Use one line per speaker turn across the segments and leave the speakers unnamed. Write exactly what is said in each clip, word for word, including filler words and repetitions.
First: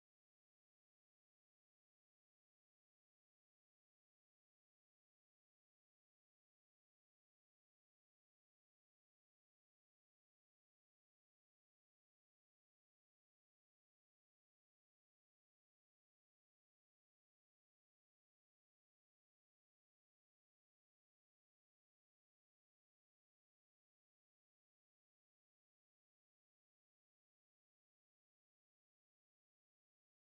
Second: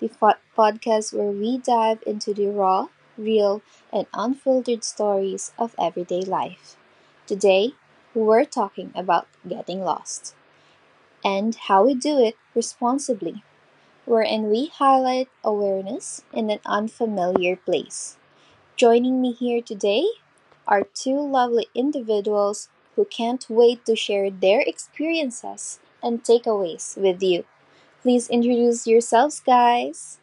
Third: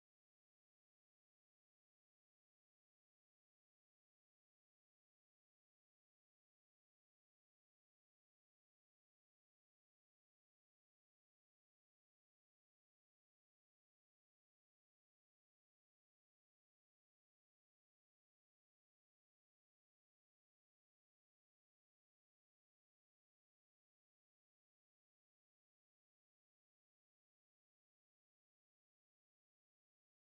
the fo- podcast where we dive into the raw, real, and unfiltered stories of everyday life. Today, we're talking about getting lost and how we do it responsibly, wherein we highlight awareness in an unfamiliar place. Joining me here today are two lovely individuals who can't wait to share their experiences and takeaways with you. Please introduce yourselves, guys.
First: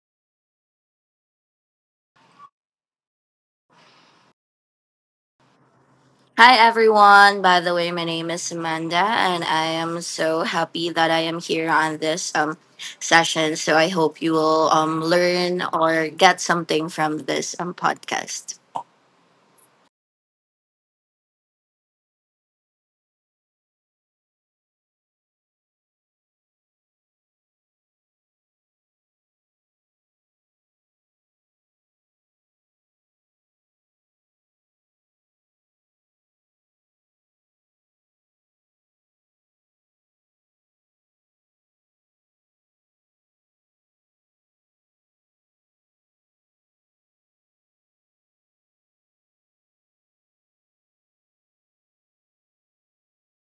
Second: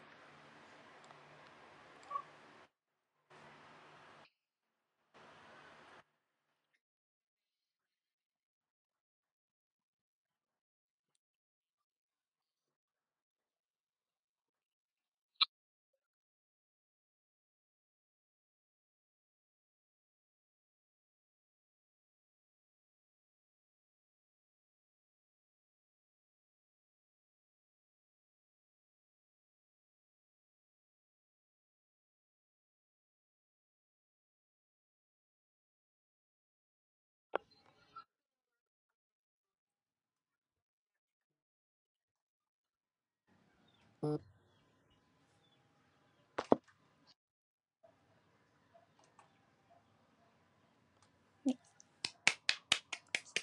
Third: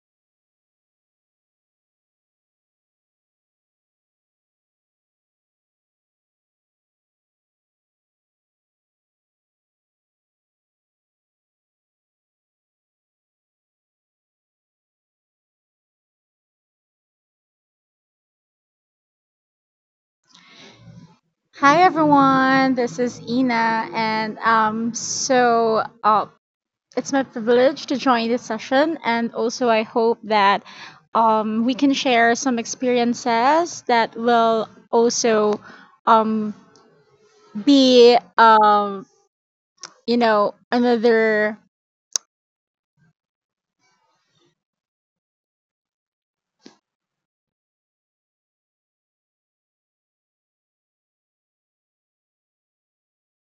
Hi everyone. By the way, my name is Amanda and I am so happy that I am here on this um session. So I hope you will um learn or get something from this um podcast.
Hi everyone, this is Ina, and um, so uh, it's my privilege to join this session, and also I hope that um, we can share some experiences that will also um, be um, you know another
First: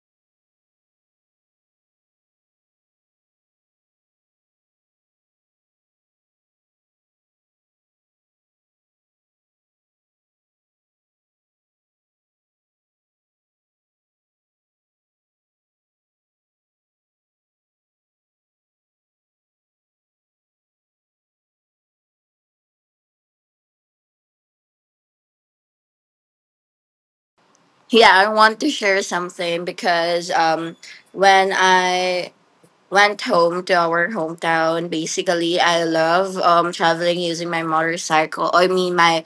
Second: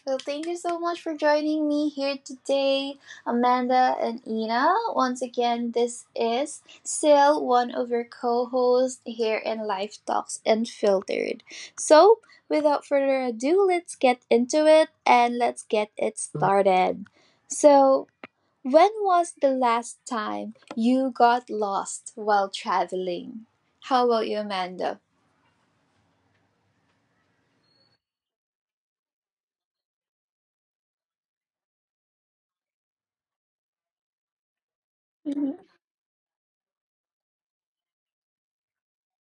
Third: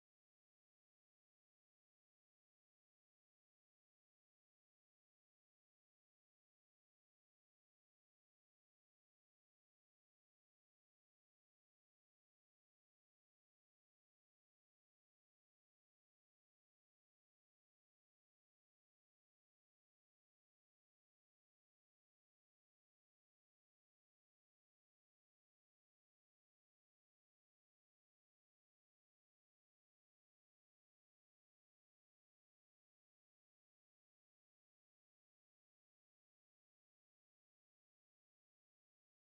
Well, thank you so much for joining me here today, Amanda and Ina. Once again, this is still one of your co hosts here in Life Talks Unfiltered. So, without further ado, let's get into it and let's get it started. So, when was the last time you got lost while traveling? How about you, Amanda?
Yeah, I want to share something because um when I went home to our hometown,
Mhm.
basically I love um traveling using my motorcycle. I mean my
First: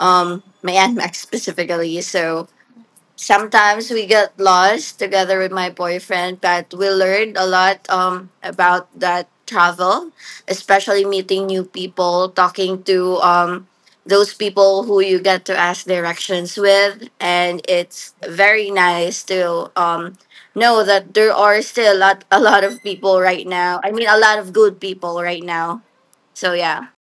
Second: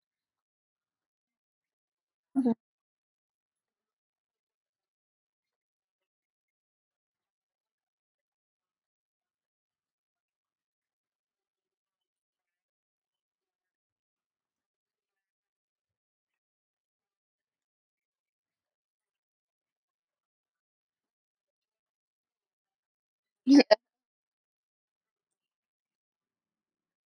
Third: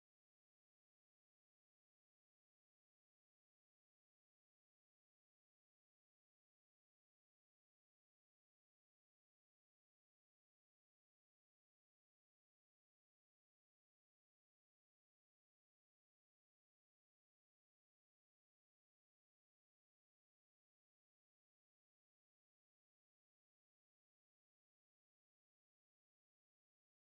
um my N max specifically. So Sometimes we get lost together with my boyfriend, but we learned a lot um, about that travel, especially meeting new people, talking to um, those people who you get to ask directions with. And it's very nice to um, know that there are still a lot, a lot of people right now. I mean, a lot of good people right now. So, yeah.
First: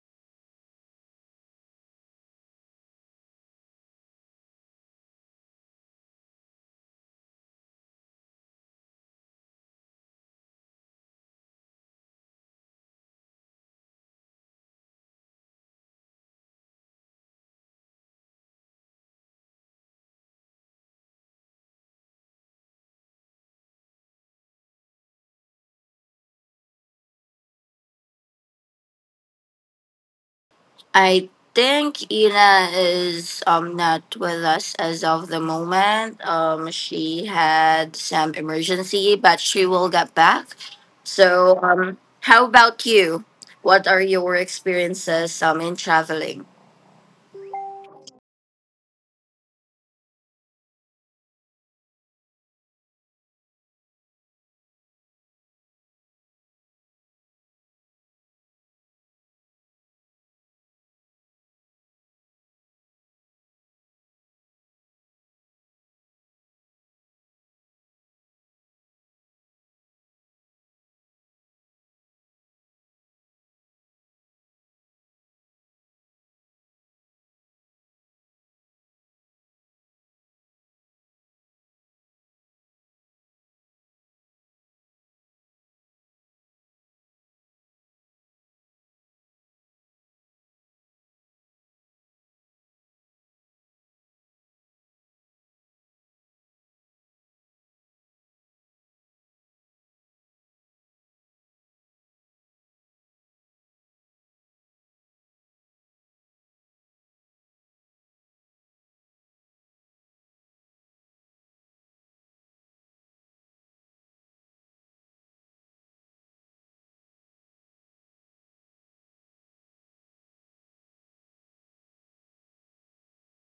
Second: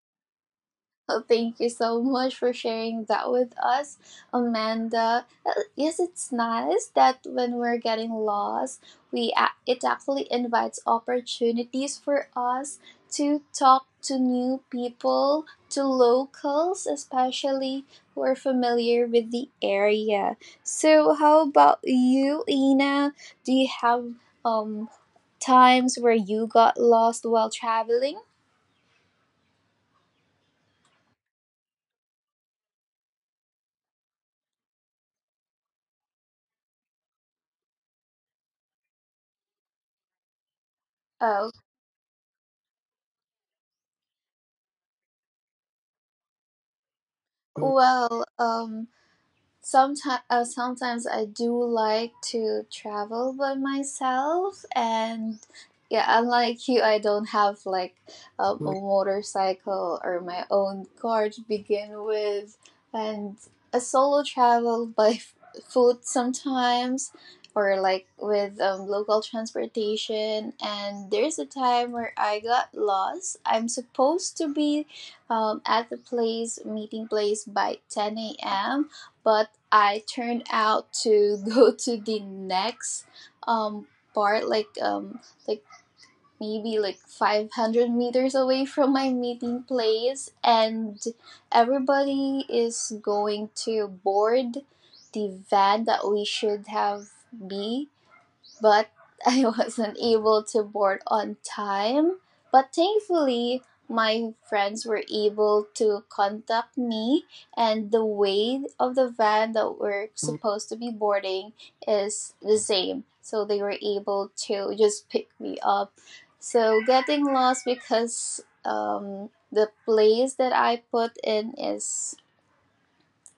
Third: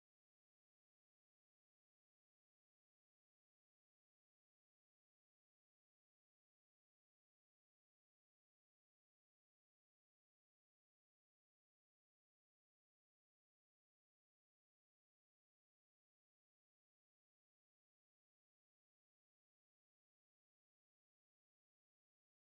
Oh, thank you so much for sharing that with us, Amanda. Uh, Yes, it's nice that when we're getting lost, we a- it actually invites opportunities for us to talk to new people, to locals, especially who are familiar with the area. So, how about you, Ina? Do you have um times where you got lost while traveling?
I think Ina is um not with us as of the moment. Um, she had some emergency, but she will get back.
Oh,
So, um, how about you? What are your experiences um in traveling?
well, um. Sometimes, uh, sometimes I do like to travel by myself, and yeah, unlike you, I don't have like um, a motorcycle or my own car to begin with, and a solo travel by f- foot sometimes, or like with um, local transportation. And there's a time where I got lost. I'm supposed to be um, at the place meeting place by ten a m, but I turned out to go to the next um part, like um like maybe like five hundred meters away from my meeting place, and everybody is going to board the van that we should have be, but I wasn't able to board on time. But thankfully, my friends were able to contact me, and the weight of the van that we're supposed to be boarding is the same. So they were able to just pick me up. So getting lost because um, the place that I put in is